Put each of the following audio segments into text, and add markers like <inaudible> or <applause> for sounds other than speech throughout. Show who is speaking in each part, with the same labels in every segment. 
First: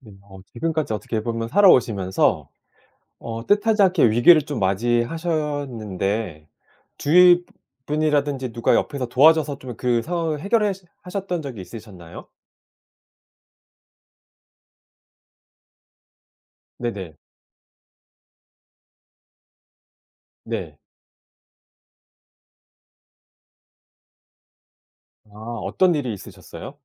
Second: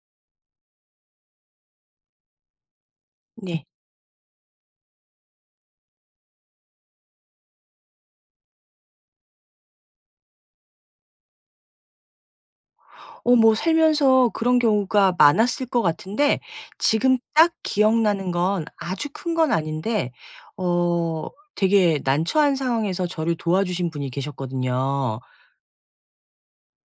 Speaker 1: 네 어. 지금까지 어떻게 보면 살아오시면서 어
Speaker 2: 네.
Speaker 1: 뜻하지 않게 위기를 좀 맞이하셨는데 주위 분이라든지 누가 옆에서 도와줘서 좀 그 상황을 해결하셨 해결하셨던 적이 있으셨나요?
Speaker 2: 어 뭐 살면서 그런 경우가 많았을 것 같은데
Speaker 1: 네네.
Speaker 2: 지금 딱 기억나는 건 아주 큰 건 아닌데
Speaker 1: 네.
Speaker 2: 어 되게 난처한 상황에서 저를 도와주신 분이 계셨거든요.
Speaker 1: 아 어떤 일이 있으셨어요?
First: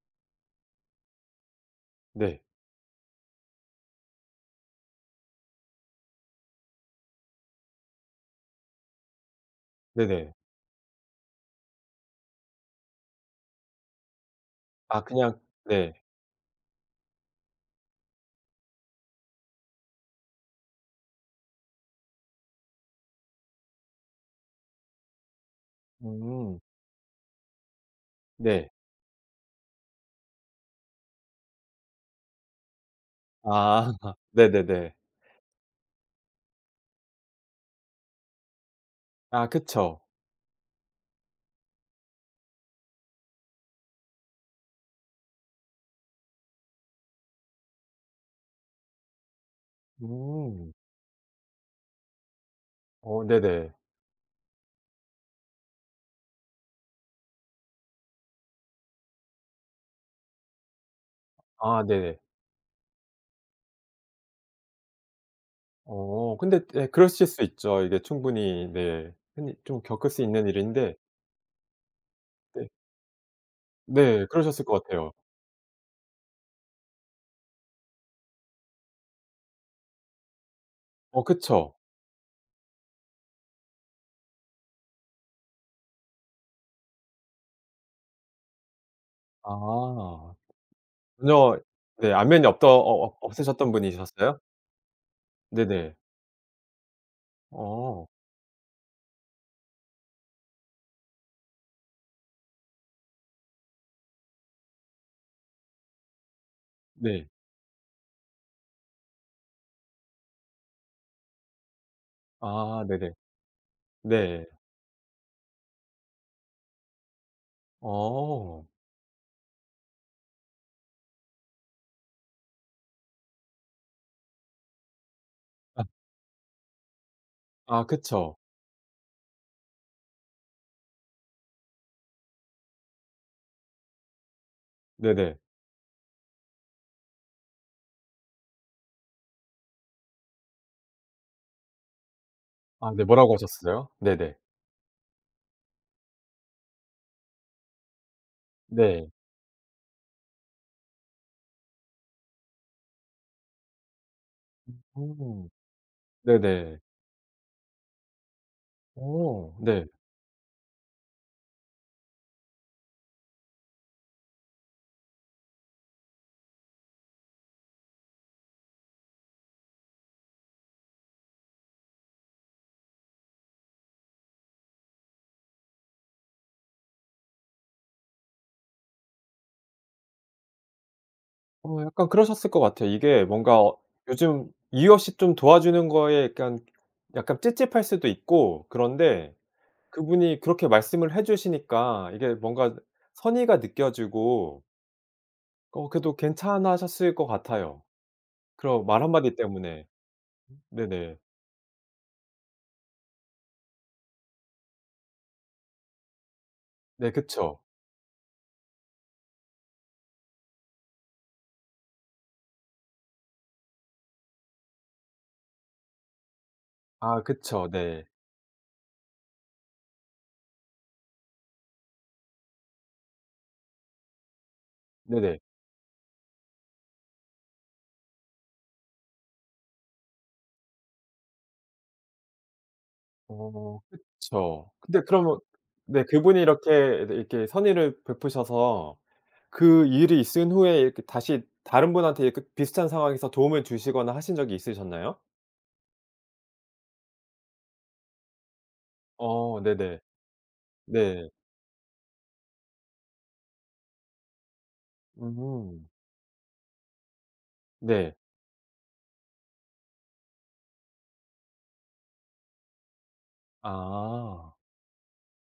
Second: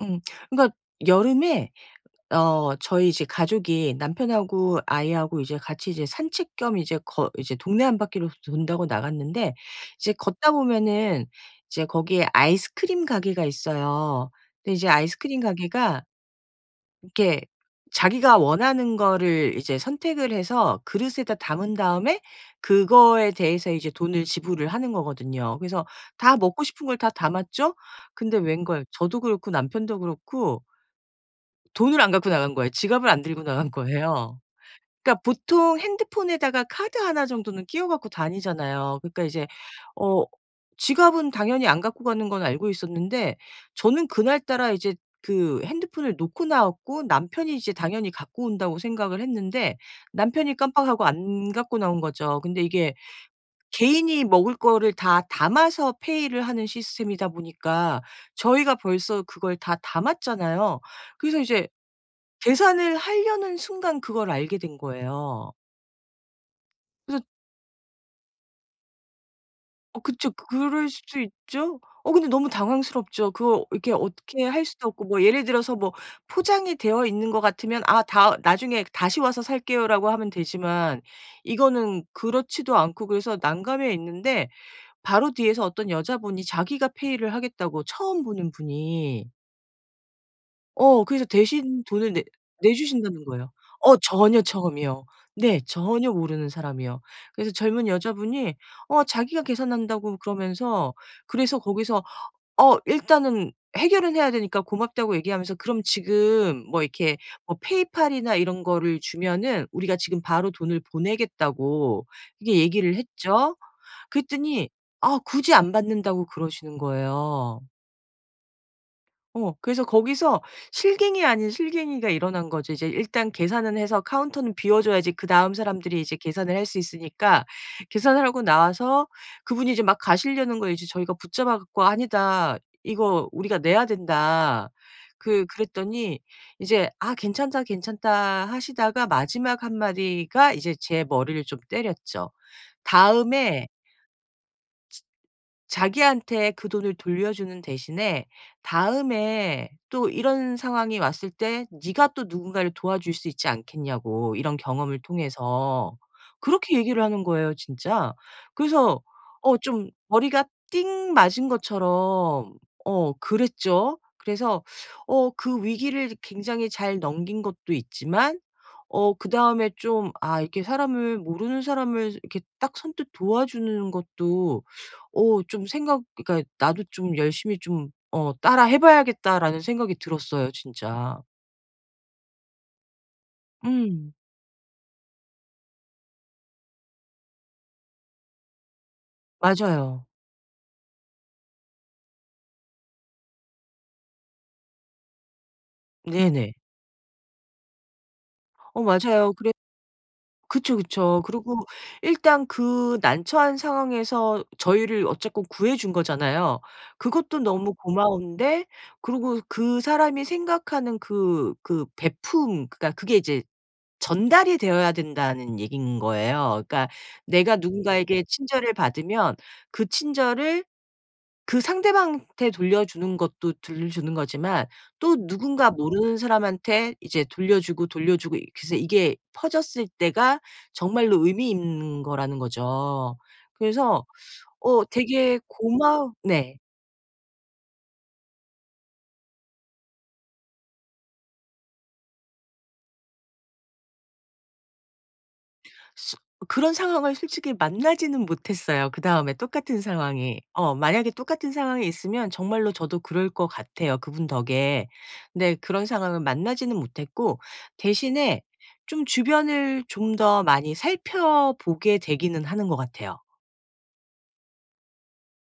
Speaker 2: 음. 그러니까 여름에
Speaker 1: 네.
Speaker 2: 어 저희 집 가족이 남편하고 아이하고 이제 같이 이제 산책 겸 이제 걷 이제 동네 한 바퀴를 돈다고 나갔는데 이제
Speaker 1: 네네.
Speaker 2: 걷다 보면은 이제 거기에 아이스크림 가게가 있어요. 근데 이제
Speaker 1: 아 그냥
Speaker 2: 아이스크림
Speaker 1: 네.
Speaker 2: 가게가 이렇게 자기가 원하는 거를 이제 선택을 해서 그릇에다 담은 다음에 그거에 대해서 이제 돈을 지불을 하는 거거든요. 그래서 다
Speaker 1: 음.
Speaker 2: 먹고 싶은 걸 다 담았죠? 근데
Speaker 1: 네.
Speaker 2: 웬걸. 저도 그렇고 남편도 그렇고 돈을 안 갖고 나간 거예요. 지갑을 안 들고 나간
Speaker 1: 아
Speaker 2: 거예요.
Speaker 1: 네네네.
Speaker 2: 그러니까 보통 핸드폰에다가 카드 1 정도는 끼워 가지고 다니잖아요. 그러니까 이제
Speaker 1: 아 그쵸.
Speaker 2: 어 지갑은 당연히 안 갖고 가는 건 알고 있었는데 저는 그날따라 이제 그 핸드폰을 놓고 나왔고 남편이 이제 당연히 갖고 온다고 생각을 했는데 남편이
Speaker 1: 음.
Speaker 2: 깜빡하고 안 갖고 나온 거죠. 근데 이게
Speaker 1: 어 네네.
Speaker 2: 개인이 먹을 거를 다 담아서 페이를 하는 시스템이다 보니까 저희가 벌써 그걸 다 담았잖아요. 그래서 이제
Speaker 1: 아 네.
Speaker 2: 계산을 하려는 순간 그걸 알게 된 거예요.
Speaker 1: 어 근데 예
Speaker 2: 그래서
Speaker 1: 그러실 수 있죠 이게 충분히 네. 흔히 좀
Speaker 2: 어
Speaker 1: 겪을 수
Speaker 2: 그쵸.
Speaker 1: 있는
Speaker 2: 그럴
Speaker 1: 일인데
Speaker 2: 수도 있죠. 어 근데 너무
Speaker 1: 네.
Speaker 2: 당황스럽죠. 그거 이렇게
Speaker 1: 네
Speaker 2: 어떻게 할
Speaker 1: 그러셨을 것
Speaker 2: 수도 없고
Speaker 1: 같아요.
Speaker 2: 뭐 예를 들어서 뭐 포장이 되어 있는 거 같으면 아 다 "나중에 다시 와서 살게요."라고 하면 되지만
Speaker 1: 어 그쵸.
Speaker 2: 이거는 그렇지도 않고 그래서 난감해 있는데 바로 뒤에서 어떤 여자분이 자기가 페이를 하겠다고 처음 보는 분이.
Speaker 1: 아.
Speaker 2: 어 그래서
Speaker 1: 전혀
Speaker 2: 대신
Speaker 1: 네
Speaker 2: 돈을 내
Speaker 1: 안면이 없던 어
Speaker 2: 내
Speaker 1: 어
Speaker 2: 주신다는 거예요.
Speaker 1: 없으셨던
Speaker 2: 어
Speaker 1: 분이셨어요?
Speaker 2: 전혀 처음이요. 네
Speaker 1: 네네.
Speaker 2: 전혀 모르는 사람이요. 그래서 젊은
Speaker 1: 어.
Speaker 2: 여자분이 어 자기가 계산한다고 그러면서 그래서 거기서 어 일단은 해결은 해야 되니까 고맙다고 얘기하면서 그럼 지금 뭐 이렇게
Speaker 1: 네.
Speaker 2: 뭐 페이팔이나 이런 거를 주면은 우리가 지금 바로 돈을 보내겠다고 그렇게
Speaker 1: 아
Speaker 2: 얘기를
Speaker 1: 네네.
Speaker 2: 했죠.
Speaker 1: 네.
Speaker 2: 그랬더니 아 굳이 안 받는다고 그러시는 거예요.
Speaker 1: 어.
Speaker 2: 어 그래서 거기서 실갱이 아닌 실갱이가 일어난 거죠. 이제 일단 계산은 해서 카운터는 비워 줘야지 그다음
Speaker 1: <laughs>
Speaker 2: 사람들이 이제 계산을 할 수 있으니까
Speaker 1: 아
Speaker 2: 계산을
Speaker 1: 그쵸.
Speaker 2: 하고 나와서 그분이 이제 막 가시려는 걸 이제 저희가 붙잡아 가지고. "아니다. 이거 우리가 내야 된다."
Speaker 1: 네네.
Speaker 2: 그 그랬더니 이제 아 괜찮다. 괜찮다. 하시다가 마지막 한마디가 이제 제 머리를 좀 때렸죠.
Speaker 1: 아 네 뭐라고
Speaker 2: 다음에
Speaker 1: 하셨어요? 네네.
Speaker 2: 즈 자기한테 그 돈을 돌려주는 대신에
Speaker 1: 네.
Speaker 2: 다음에 또 이런 상황이 왔을 때 네가 또 누군가를 도와줄 수 있지 않겠냐고 이런 경험을
Speaker 1: 음.
Speaker 2: 통해서. 그렇게
Speaker 1: 네네.
Speaker 2: 얘기를 하는 거예요 진짜. 그래서
Speaker 1: 어
Speaker 2: 어
Speaker 1: 네.
Speaker 2: 좀 머리가 띵 맞은 것처럼 어 그랬죠. 그래서 어 그 위기를 굉장히 잘 넘긴 것도 있지만 어 그다음에 좀 '아 이렇게 사람을 모르는 사람을 이렇게 딱 선뜻 도와주는 것도 어 좀 생각 그러니까 나도 좀 열심히 좀 어 따라 해 봐야겠다.'라는 생각이 들었어요 진짜.
Speaker 1: 어 약간 그러셨을 것 같아요. 이게 뭔가 어
Speaker 2: 음.
Speaker 1: 요즘 이유 없이 좀 도와주는 거에 약간 약간 찝찝할 수도 있고 그런데
Speaker 2: 맞아요.
Speaker 1: 그분이 그렇게 말씀을 해 주시니까 이게 뭔가 그 선의가 느껴지고 어 그래도
Speaker 2: 네네.
Speaker 1: 괜찮아하셨을 것 같아요
Speaker 2: 어
Speaker 1: 그런 말
Speaker 2: 맞아요
Speaker 1: 한마디
Speaker 2: 그랬
Speaker 1: 때문에. 음
Speaker 2: 그쵸,
Speaker 1: 네네.
Speaker 2: 그쵸. 그리고 일단 그 난처한 상황에서 어 저희를 어쨌건 구해 준 거잖아요.
Speaker 1: 네
Speaker 2: 그것도
Speaker 1: 그쵸.
Speaker 2: 너무 고마운데 그리고 그 사람이 생각하는 그 그 베풂 그러니까 그게 이제 "전달이 되어야 된다."는 얘기인 거예요. 그러니까
Speaker 1: 아
Speaker 2: 내가
Speaker 1: 그쵸. 네.
Speaker 2: 누군가에게 친절을 받으면 그 친절을 그 상대방한테 돌려주는 것도 돌려주는 거지만 또
Speaker 1: 네네.
Speaker 2: 누군가 모르는 사람한테 이제 돌려주고 돌려주고 이렇게 해서 이게 퍼졌을 때가 정말로 의미 있는 거라는 거죠.
Speaker 1: 어
Speaker 2: 그래서
Speaker 1: 그쵸.
Speaker 2: 어
Speaker 1: 근데 그러면
Speaker 2: 되게
Speaker 1: 네
Speaker 2: 고마
Speaker 1: 그분이
Speaker 2: 네.
Speaker 1: 이렇게 이렇게 선의를 베푸셔서 그 일이 있은 후에 이렇게 다시 다른 분한테 이렇게 비슷한 상황에서 도움을 주시거나 하신 적이 있으셨나요?
Speaker 2: 슥 그런 상황을 솔직히 만나지는 못했어요 그다음에
Speaker 1: 어
Speaker 2: 똑같은
Speaker 1: 네네.
Speaker 2: 상황이. 어 만약에
Speaker 1: 네.
Speaker 2: 똑같은 상황이 있으면 정말로 저도 그럴 것 같아요 그분 덕에. 근데 그런
Speaker 1: 음.
Speaker 2: 상황을 만나지는 못했고
Speaker 1: 네.
Speaker 2: 대신에 좀 주변을 좀 더 많이 살펴 보게 되기는 하는 것 같아요.
Speaker 1: 아.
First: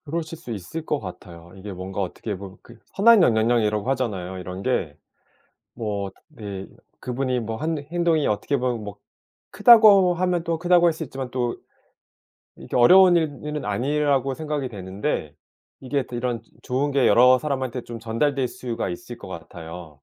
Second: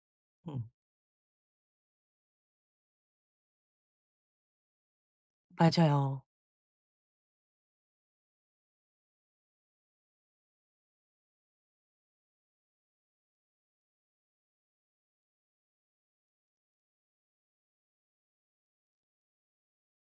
Speaker 1: 그러실 수
Speaker 2: 음.
Speaker 1: 있을 것 같아요. 이게 뭔가 어떻게 보면 그 선한 영향력이라고 하잖아요 이런 게. 뭐
Speaker 2: 맞아요.
Speaker 1: 네 그분이 뭐 한 행동이 어떻게 보면 뭐 크다고 하면 또 크다고 할 수 있지만 또 이게 어려운 일은 일은 아니라고 생각이 되는데 이게 이런 좋은 게 여러 사람한테 좀 전달될 수가 있을 것 같아요.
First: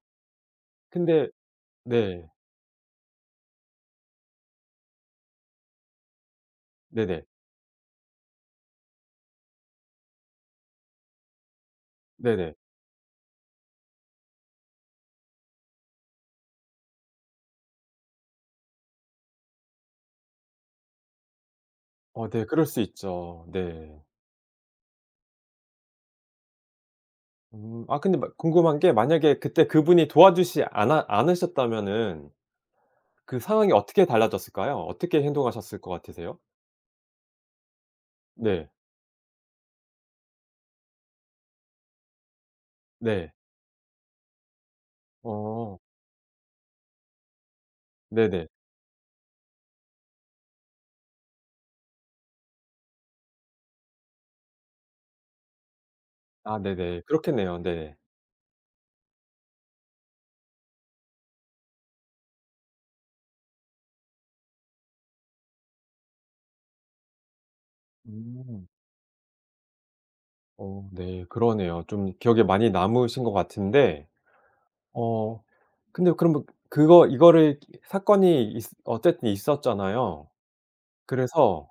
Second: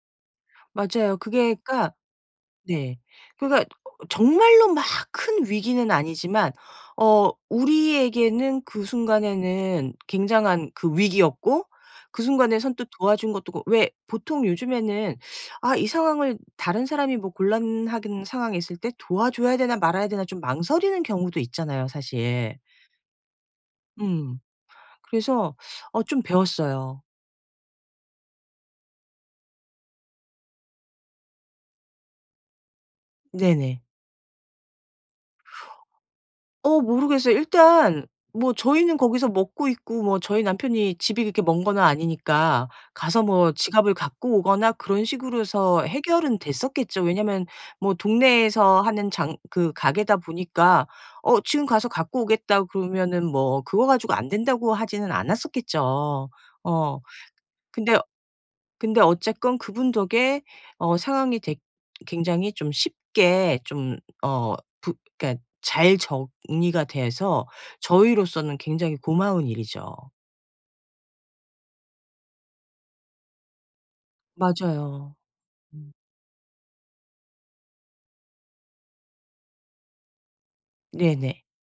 Speaker 2: 맞아요.
Speaker 1: 근데
Speaker 2: 그게 그러니까
Speaker 1: 네.
Speaker 2: 네 그러니까 어 정말로 막 큰 위기는 아니지만
Speaker 1: 네네.
Speaker 2: 어 우리에게는 그 순간에는 굉장한 그 위기였고 그
Speaker 1: 네네.
Speaker 2: 순간에 선뜻 도와준 것도 그렇 왜 보통 요즘에는 '아 이 상황을 다른 사람이 뭐 곤란하든 상황에 있을 때 도와줘야 되나 말아야 되나.' 좀 망설이는 경우도 있잖아요
Speaker 1: 어 네
Speaker 2: 사실.
Speaker 1: 그럴 수 있죠 네.
Speaker 2: 음. 그래서 어 좀 배웠어요.
Speaker 1: 음. 아 근데 막 궁금한 게 만약에 그때 그분이 도와주시지 않아 않으셨다면은 그 상황이
Speaker 2: 네네.
Speaker 1: 어떻게 달라졌을까요? 어떻게 행동하셨을 것 같으세요?
Speaker 2: 어 모르겠어요. 일단 뭐
Speaker 1: 네.
Speaker 2: 저희는 거기서 먹고 있고 뭐 저희 남편이 집이 그렇게 먼 건 아니니까 가서
Speaker 1: 네.
Speaker 2: 뭐 지갑을 갖고 오거나 그런 식으로서
Speaker 1: 어.
Speaker 2: 해서 해결은 됐었겠죠. 왜냐하면 뭐
Speaker 1: 네네.
Speaker 2: 동네에서 하는 장 그 가게다 보니까 어 지금 가서 갖고 오겠다고 그러면은 뭐 그거 가지고 안 된다고 하지는 않았었겠죠.
Speaker 1: 아
Speaker 2: 어.
Speaker 1: 네네 그렇겠네요. 네.
Speaker 2: 근데 근데 어쨌건 그분 덕에 어 상황이 되 굉장히 좀 어 쉽게 좀 어 부 그러니까 잘 정리가 돼서 저희로서는
Speaker 1: 음.
Speaker 2: 굉장히 고마운 일이죠.
Speaker 1: 어 네 그러네요. 좀 기억에 많이 남으신 것 같은데
Speaker 2: 맞아요.
Speaker 1: 어
Speaker 2: 음.
Speaker 1: 근데 그럼 뭐 그거 이거를 사건이 있으 어쨌든 있었잖아요.
Speaker 2: 네네.
Speaker 1: 그래서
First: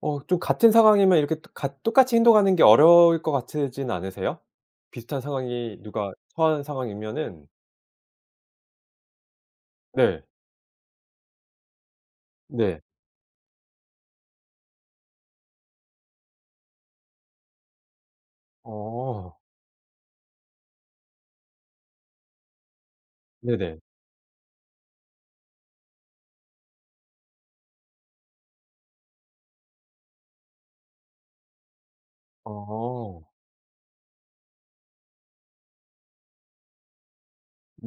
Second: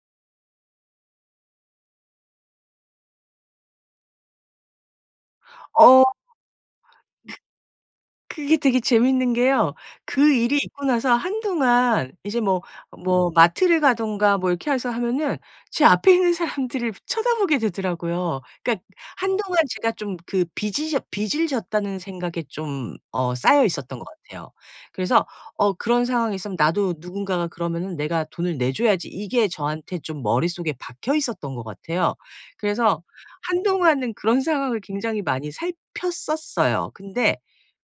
Speaker 1: 어 좀 같은 상황이면 이렇게 같 똑같이 행동하는 게 어려울 것 같지는 않으세요? 비슷한 상황이 누가
Speaker 2: 어.
Speaker 1: 처한
Speaker 2: 그
Speaker 1: 상황이면은.
Speaker 2: 그게 되게 재밌는 게요.
Speaker 1: 네.
Speaker 2: 그 일이 있고 나서 한동안 이제 뭐
Speaker 1: 네.
Speaker 2: 뭐 마트를 가든가 뭐 이렇게 해서 하면은 제 앞에 있는 사람들을 일부러 쳐다보게 되더라고요. 그러니까
Speaker 1: 어.
Speaker 2: 한동안 제가 좀 그 빚이 졌 빚을 졌다는 생각에 좀 어 싸여
Speaker 1: 네네.
Speaker 2: 있었던 것 같아요. 그래서 어 '그런 상황이 있으면 나도 누군가가 그러면은 내가 돈을 내줘야지.' 이게 저한테 좀 머릿속에 박혀 있었던 것 같아요. 그래서
Speaker 1: 어.
Speaker 2: 한동안은 그런 상황을 굉장히 많이 살폈었어요. 근데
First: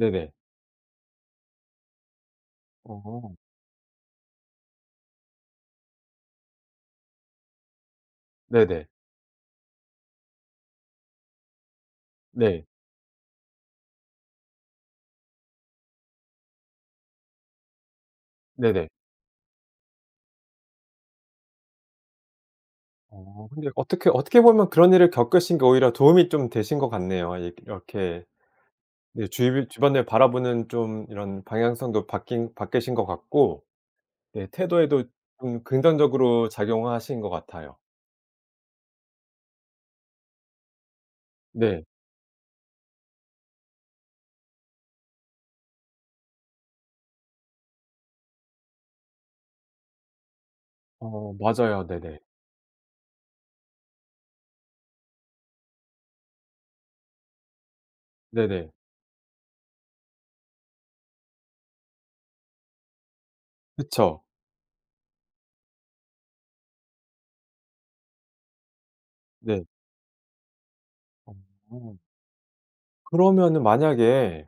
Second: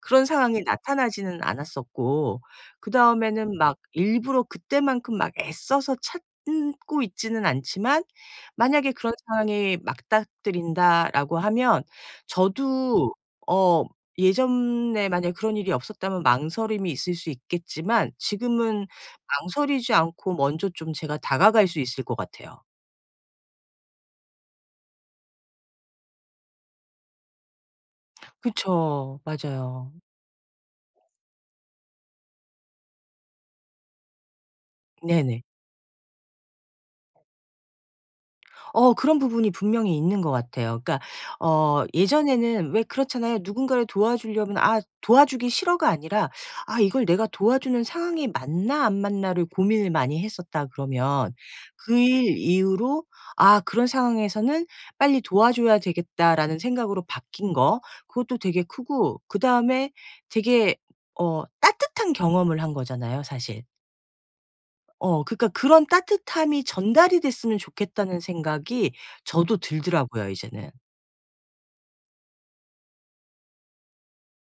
Speaker 2: 그런 상황이 나타나지는 않았었고
Speaker 1: 어.
Speaker 2: 그다음에는 막 일부러 그때만큼 막 애써서 찾고 있지는 않지만
Speaker 1: 네네.
Speaker 2: 만약에 '그런 상황이 맞닥뜨린다.'라고 하면
Speaker 1: 네.
Speaker 2: 저도 어 예전에 만약 그런 일이 없었다면 망설임이 있을 수 있겠지만 지금은
Speaker 1: 네네.
Speaker 2: 망설이지 않고 먼저 좀 제가 다가갈 수 있을 것 같아요.
Speaker 1: 어 근데 어떻게 어떻게 보면 그런 일을 겪으신 게 오히려 도움이 좀 되신 것 같네요. 이게 이렇게
Speaker 2: 그쵸.
Speaker 1: 네 주위
Speaker 2: 맞아요.
Speaker 1: 주변을 바라보는 좀 이런 방향성도 바뀐 바뀌신 것 같고 네 태도에도
Speaker 2: 네네.
Speaker 1: 좀 긍정적으로 작용하신 것 같아요.
Speaker 2: 어 그런 부분이 분명히 있는 것 같아요. 그러니까
Speaker 1: 네.
Speaker 2: 어 예전에는 왜 그렇잖아요. 누군가를 도와주려면 '아 도와주기 싫어.'가 아니라 '아 이걸 내가 도와주는 상황이 맞나 안 맞나.'를 고민을 많이 했었다 그러면
Speaker 1: 어 맞아요.
Speaker 2: 그
Speaker 1: 네네.
Speaker 2: 일 이후로 '아 그런 상황에서는 빨리 도와줘야 되겠다.'라는 생각으로 바뀐 거 그것도 되게
Speaker 1: 네네.
Speaker 2: 크고 그다음에 되게 어 따뜻한 경험을 한 거잖아요 사실.
Speaker 1: 그쵸.
Speaker 2: 어 그러니까 '그런 따뜻함이 전달이 됐으면 좋겠다.'는 생각이 저도
Speaker 1: 네.
Speaker 2: 들더라고요 이제는.
Speaker 1: 어. 그러면은 만약에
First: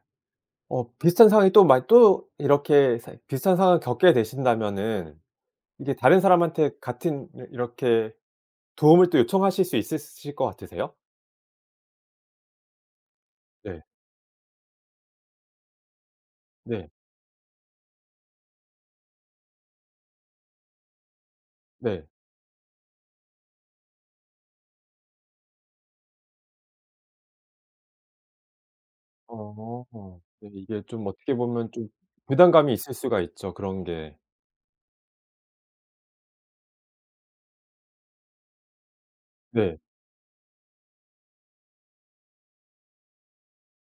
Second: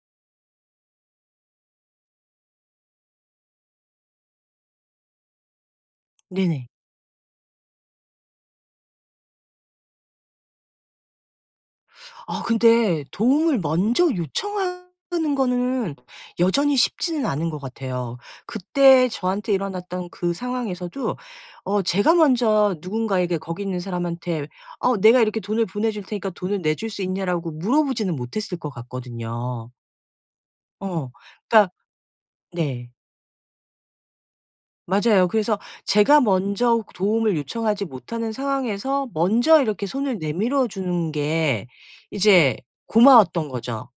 Speaker 1: 어 비슷한 상황이 또 마 또 이렇게 상 비슷한 상황을 겪게 되신다면은 이게 다른
Speaker 2: 네네.
Speaker 1: 사람한테 같은 이러 이렇게 도움을 또 요청하실 수 있으실 것 같으세요?
Speaker 2: 어 근데 도움을
Speaker 1: 네.
Speaker 2: 먼저 요청하는 건 여전히
Speaker 1: 네.
Speaker 2: 쉽지는 않은 것 같아요. 그때 저한테 일어났던 그 상황에서도 어
Speaker 1: 네.
Speaker 2: 제가 먼저 누군가에게 거기 있는 사람한테 "어 내가 이렇게 돈을 보내줄 테니까 돈을 내줄 수 있냐."라고 물어보지는 못했을 것 같거든요.
Speaker 1: 어 예 이게 좀
Speaker 2: 어.
Speaker 1: 어떻게
Speaker 2: 그러니까
Speaker 1: 보면 좀 부담감이
Speaker 2: 네.
Speaker 1: 있을 수가 있죠 그런 게.
Speaker 2: 맞아요. 그래서 제가 먼저 도움을 요청하지 못하는 상황에서 먼저
Speaker 1: 네.
Speaker 2: 이렇게 손을 내밀어 주는 게 이제 고마웠던 거죠.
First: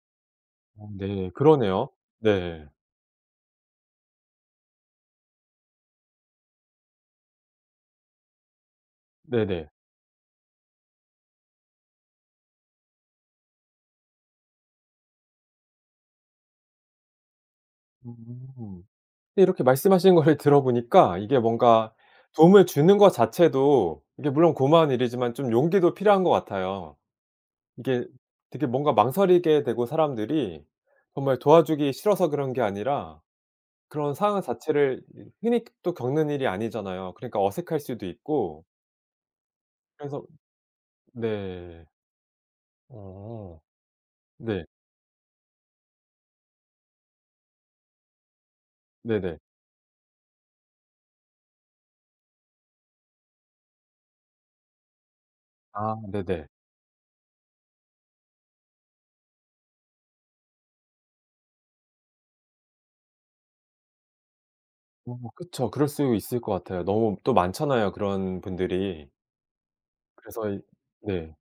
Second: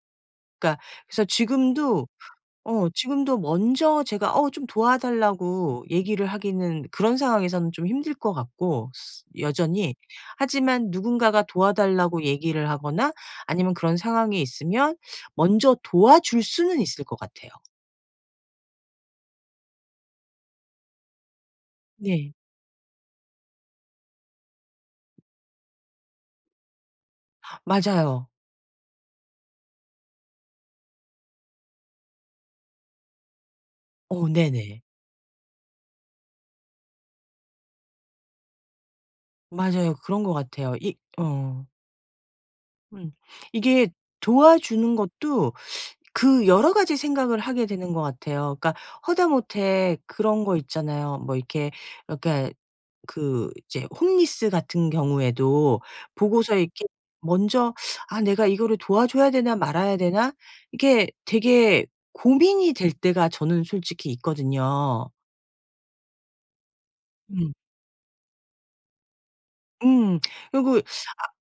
Speaker 2: 그러니까
Speaker 1: 어
Speaker 2: 그래서
Speaker 1: 네 그러네요.
Speaker 2: 지금도
Speaker 1: 네.
Speaker 2: 어 지금도 먼저 제가 어 좀 도와 달라고 얘기를 하기는 그런 상황에서는 좀 힘들 것 같고 스
Speaker 1: 네네.
Speaker 2: 여전히 하지만 누군가가 도와달라고 얘기를 하거나 아니면 그런 상황에 있으면 먼저 도와줄 수는 있을 것 같아요.
Speaker 1: 음 근데 이렇게 말씀하신 거를 들어보니까 이게 뭔가
Speaker 2: 네.
Speaker 1: 도움을 주는 것 자체도 이게 물론 고마운 일이지만 좀 용기도 필요한 것 같아요. 이게
Speaker 2: 맞아요.
Speaker 1: 되게 뭔가 망설이게 되고 사람들이 정말 도와주기 싫어서 그런 게 아니라 그런
Speaker 2: 어
Speaker 1: 상황
Speaker 2: 네네.
Speaker 1: 자체를 이 흔히 또 겪는 일이 아니잖아요. 그러니까 어색할 수도 있고
Speaker 2: 맞아요 그런
Speaker 1: 그래서
Speaker 2: 것 같아요 이 어.
Speaker 1: 네.
Speaker 2: 음.
Speaker 1: 어.
Speaker 2: 이게
Speaker 1: 네.
Speaker 2: 도와주는 것도 그 여러 가지 생각을 하게 되는 것 같아요. 그러니까
Speaker 1: 네네.
Speaker 2: 하다못해 그런 거 있잖아요. 뭐 이렇게 그러니까 그 이제 홈리스 같은 경우에도
Speaker 1: 아 네네.
Speaker 2: 보고서 이렇게 먼저 '아 내가 이거를 도와줘야 되나. 말아야 되나.' 이게 되게 고민이 될 때가 저는 솔직히 있거든요.
Speaker 1: 어 그쵸. 그럴 수 있을 것 같아요. 너무 또
Speaker 2: 음.
Speaker 1: 많잖아요 그런 분들이.
Speaker 2: 음.
Speaker 1: 그래서 이
Speaker 2: 그리고 아
Speaker 1: 네.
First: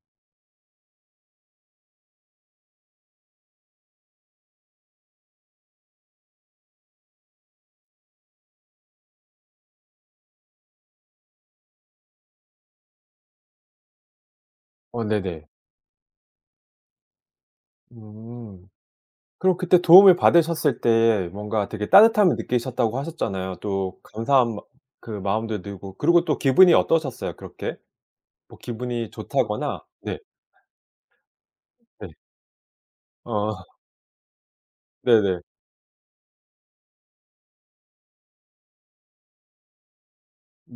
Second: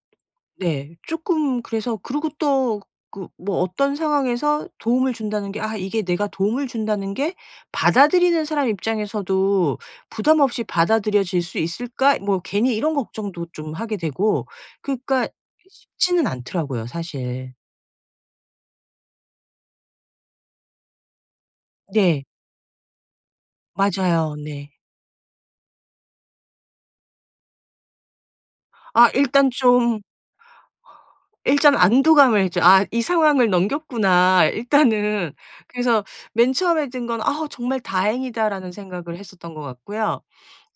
Speaker 2: 네 쪼끔 그래서 그리고 또 그 뭐 어떤 상황에서 도움을 준다는 게 '아 이게 내가 도움을 준다는 게 받아들이는 사람 입장에서도 부담 없이 받아들여질 수 있을까?' 뭐 괜히 이런 걱정도 좀 하게 되고
Speaker 1: 어
Speaker 2: 그러니까
Speaker 1: 네네.
Speaker 2: 쉽지는 않더라고요 사실.
Speaker 1: 음 그럼 그때 도움을 받으셨을 때 뭔가 되게
Speaker 2: 네.
Speaker 1: 따뜻함을 느끼셨다고 하셨잖아요. 또
Speaker 2: 맞아요.
Speaker 1: 감사한 마
Speaker 2: 네.
Speaker 1: 그 마음도 들고 그리고 또 기분이 어떠셨어요? 그렇게? 뭐 기분이
Speaker 2: 아 일단
Speaker 1: 좋다거나
Speaker 2: 좀
Speaker 1: 네.
Speaker 2: 일단
Speaker 1: 네.
Speaker 2: 안도감을 좀 '아 이 상황을
Speaker 1: 아.
Speaker 2: 넘겼구나 일단은.'
Speaker 1: 네네.
Speaker 2: 그래서 맨 처음에 든 건 '아 정말 다행이다.'라는 생각을 했었던 것 같고요.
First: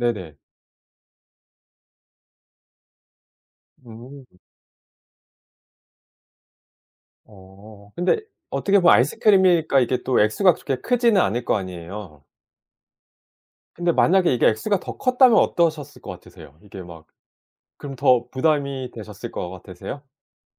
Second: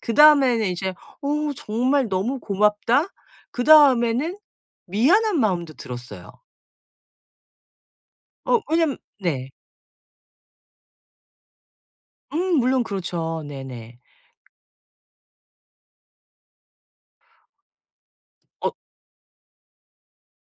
Speaker 2: 그 다음에는 이제 '어우 정말 너무 고맙다.' 그
Speaker 1: 음.
Speaker 2: 다음에는 미안한 마음도 들었어요.
Speaker 1: 어. 근데
Speaker 2: 어
Speaker 1: 어떻게 보면
Speaker 2: 왜냐하면 네.
Speaker 1: 아이스크림이니까 이게 또 액수가 그렇게 크지는 않을 거 아니에요?
Speaker 2: 음 물론 그렇죠
Speaker 1: 근데
Speaker 2: 네네.
Speaker 1: 만약에 이게 액수가 더 컸다면 어떠셨을 것 같으세요? 이게 막 그럼 더
Speaker 2: 어
Speaker 1: 부담이 되셨을 것 같으세요?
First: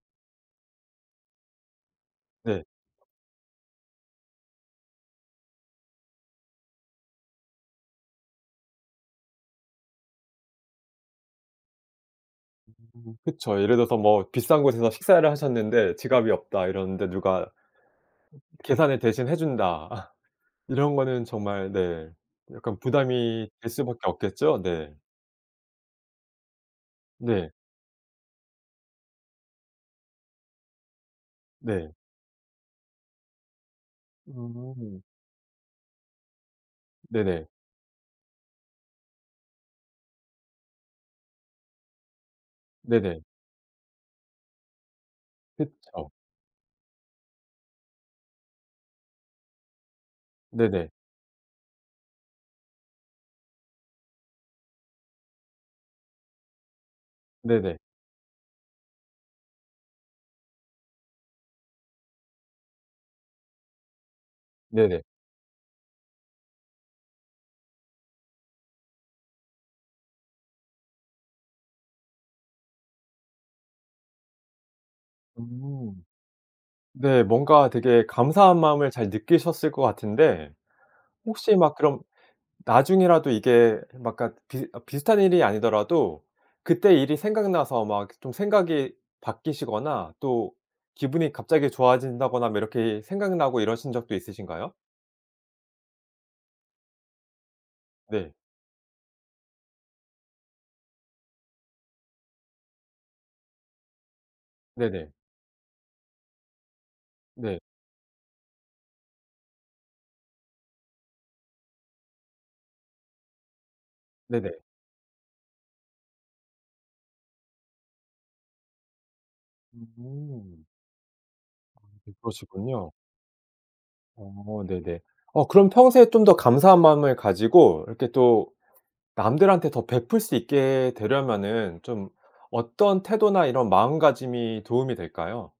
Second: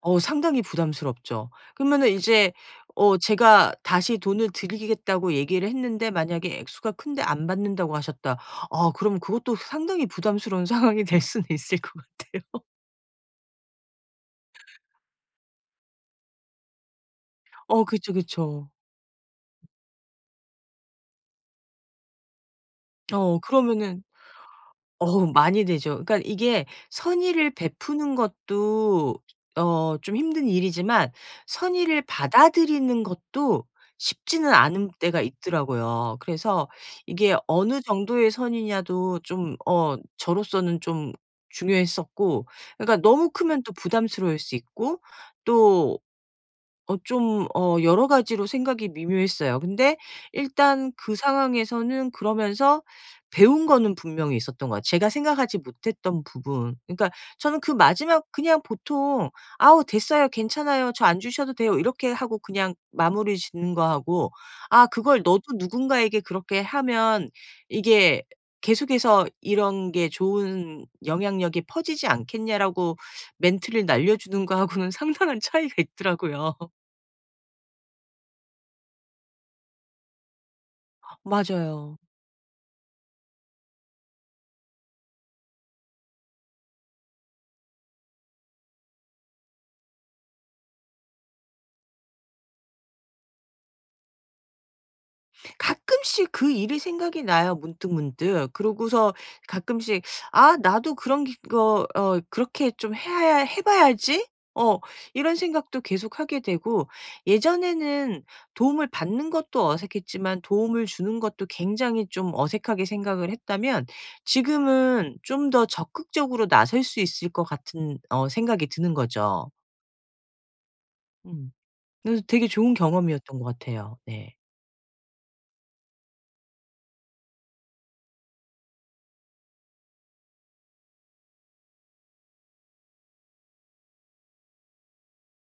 Speaker 2: 어 상당히 부담스럽죠. 그러면은 이제
Speaker 1: 네.
Speaker 2: 어 제가 다시 "돈을 드리겠다."고 얘기를 했는데 만약에 액수가 큰데 "안 받는다."고 하셨다. 아 그럼 그것도 상당히 부담스러운 상황이 될 수는 있을 것 같아요. <laughs>
Speaker 1: 음 그쵸. 예를 들어서 뭐 비싼 곳에서 식사를 하셨는데 지갑이 없다. 이러는데 누가
Speaker 2: 어 그쵸 그쵸.
Speaker 1: 계산을 대신 해 준다. <laughs> 이런 거는 정말 네 약간
Speaker 2: 어
Speaker 1: 부담이 될 수밖에
Speaker 2: 그러면은
Speaker 1: 없겠죠? 네.
Speaker 2: 어우 많이 되죠. 그러니까 이게 선의를
Speaker 1: 네.
Speaker 2: 베푸는 것도 어 좀 힘든 일이지만
Speaker 1: 네.
Speaker 2: 선의를 받아들이는 것도 쉽지는 않은
Speaker 1: 음.
Speaker 2: 때가 있더라고요. 그래서 이게
Speaker 1: 네네.
Speaker 2: 어느 정도의 선의냐도 좀 어 저로서는 좀 중요했었고 그러니까
Speaker 1: 네네.
Speaker 2: 너무 크면 또 부담스러울 수 있고 또
Speaker 1: 그쵸.
Speaker 2: 어 좀 어 여러 가지로 생각이 미묘했어요. 근데
Speaker 1: 네네.
Speaker 2: 일단 그 상황에서는 그러면서 배운 거는 분명히 있었던 거야. 제가 생각하지 못했던 부분 그러니까 저는 그
Speaker 1: 네네.
Speaker 2: 마지막 그냥 보통 "아우 됐어요. 괜찮아요 저 안 주셔도 돼요." 이렇게 하고 그냥 마무리 짓는 거 하고 "아
Speaker 1: 네네.
Speaker 2: 그걸 너도 누군가에게 그렇게 하면 이게 계속해서 이런 게 좋은 영향력이 퍼지지 않겠냐."라고 멘트를 날려주는 거 하고는 상당한 차이가
Speaker 1: 음.
Speaker 2: 있더라고요. <laughs>
Speaker 1: 네 뭔가 되게 감사한 마음을 잘 느끼셨을 것 같은데 혹시 막
Speaker 2: 맞아요.
Speaker 1: 그럼 나중에라도 이게 뭐 약간 비슷 비슷한 일이 아니더라도 그때 일이 생각나서 막 좀 생각이 바뀌시거나 또 기분이 갑자기 좋아진다거나 뭐 이렇게 생각나고 이러신 적도 있으신가요?
Speaker 2: 가끔씩 그 일이 생각이 나요
Speaker 1: 네.
Speaker 2: 문득문득. 그러고서 가끔씩 '아 나도 그런 기 거 어 그렇게 좀 해야 아 해 봐야지.' 어
Speaker 1: 네네.
Speaker 2: 이런 생각도 계속하게 되고
Speaker 1: 네.
Speaker 2: 예전에는 도움을 받는 것도 어색했지만 도움을 주는 것도 굉장히 좀 어색하게 생각을 했다면
Speaker 1: 네네.
Speaker 2: 지금은 좀 더 적극적으로 나설 수 있을 것 같은 어 생각이 드는 거죠.
Speaker 1: 음.
Speaker 2: 음.
Speaker 1: 어
Speaker 2: 네. 되게 좋은
Speaker 1: 그러시군요.
Speaker 2: 경험이었던 것 같아요. 네.
Speaker 1: 어 네네. 어 그럼 평소에 좀 더 감사한 마음을 가지고 이렇게 또 남들한테 더 베풀 수 있게 되려면은 좀 어떤 태도나 이런 마음가짐이 도움이 될까요?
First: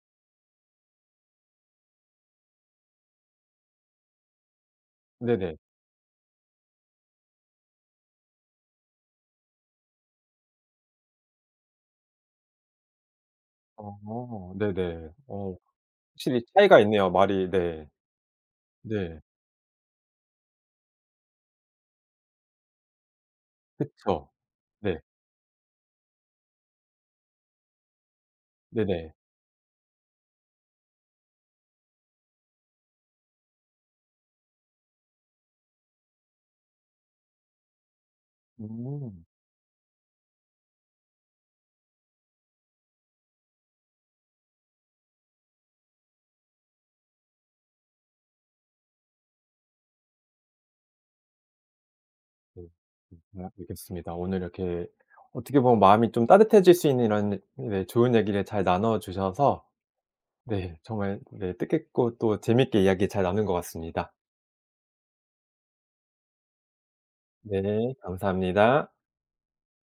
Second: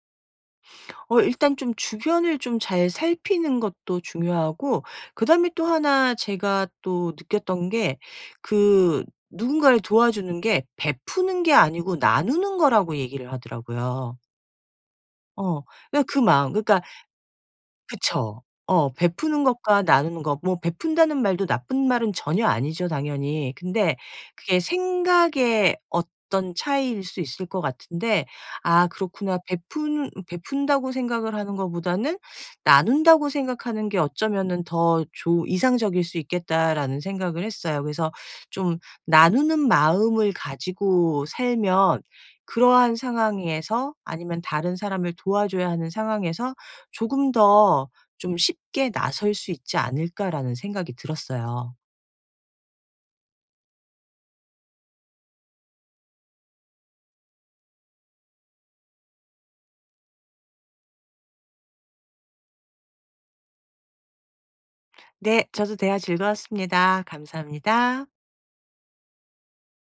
Speaker 2: 어 일단 좀 주변을 좀 잘 살피는 것도 중요하고 그다음에
Speaker 1: 네네.
Speaker 2: 또 1 제가 또 느꼈던 게 그 누군가를 도와주는 게 베푸는 게 아니고 나누는 거라고 얘기를 하더라고요.
Speaker 1: 어. 네네. 어
Speaker 2: 어. 그
Speaker 1: 확실히
Speaker 2: 마음
Speaker 1: 차이가
Speaker 2: 그러니까
Speaker 1: 있네요 말이 네.
Speaker 2: 그쵸. 어.
Speaker 1: 네.
Speaker 2: 베푸는 것과 나누는 것 뭐 베푼다는 말도 나쁜 말은 전혀 아니죠 당연히. 근데
Speaker 1: 그쵸.
Speaker 2: 그게
Speaker 1: 네.
Speaker 2: 생각의 어떤 차이일 수 있을 것 같은데 '아
Speaker 1: 네네.
Speaker 2: 그렇구나. 베푼 베푼다고 생각을 하는 것보다는 나눈다고 생각하는 게 어쩌면은 더 좋 이상적일 수 있겠다.'라는 생각을 했어요. 그래서 '좀
Speaker 1: 음.
Speaker 2: 나누는 마음을 가지고 살면 그러한 상황에서 아니면 다른 사람을 도와줘야 하는 상황에서 조금 더 좀 쉽게 나설 수 있지 않을까.'라는 생각이 들었어요.
Speaker 1: 네. 다음에 뵙겠습니다. 오늘 이렇게 어떻게 보면 마음이 좀 따뜻해질 수 있는 이런 네 좋은 얘기를 잘 나눠 주셔서 네. 정말 네 뜻깊고 또 재밌게 이야기 잘 나눈 것 같습니다.
Speaker 2: 네. 저도 대화 즐거웠습니다.
Speaker 1: 네.
Speaker 2: 감사합니다.
Speaker 1: 감사합니다.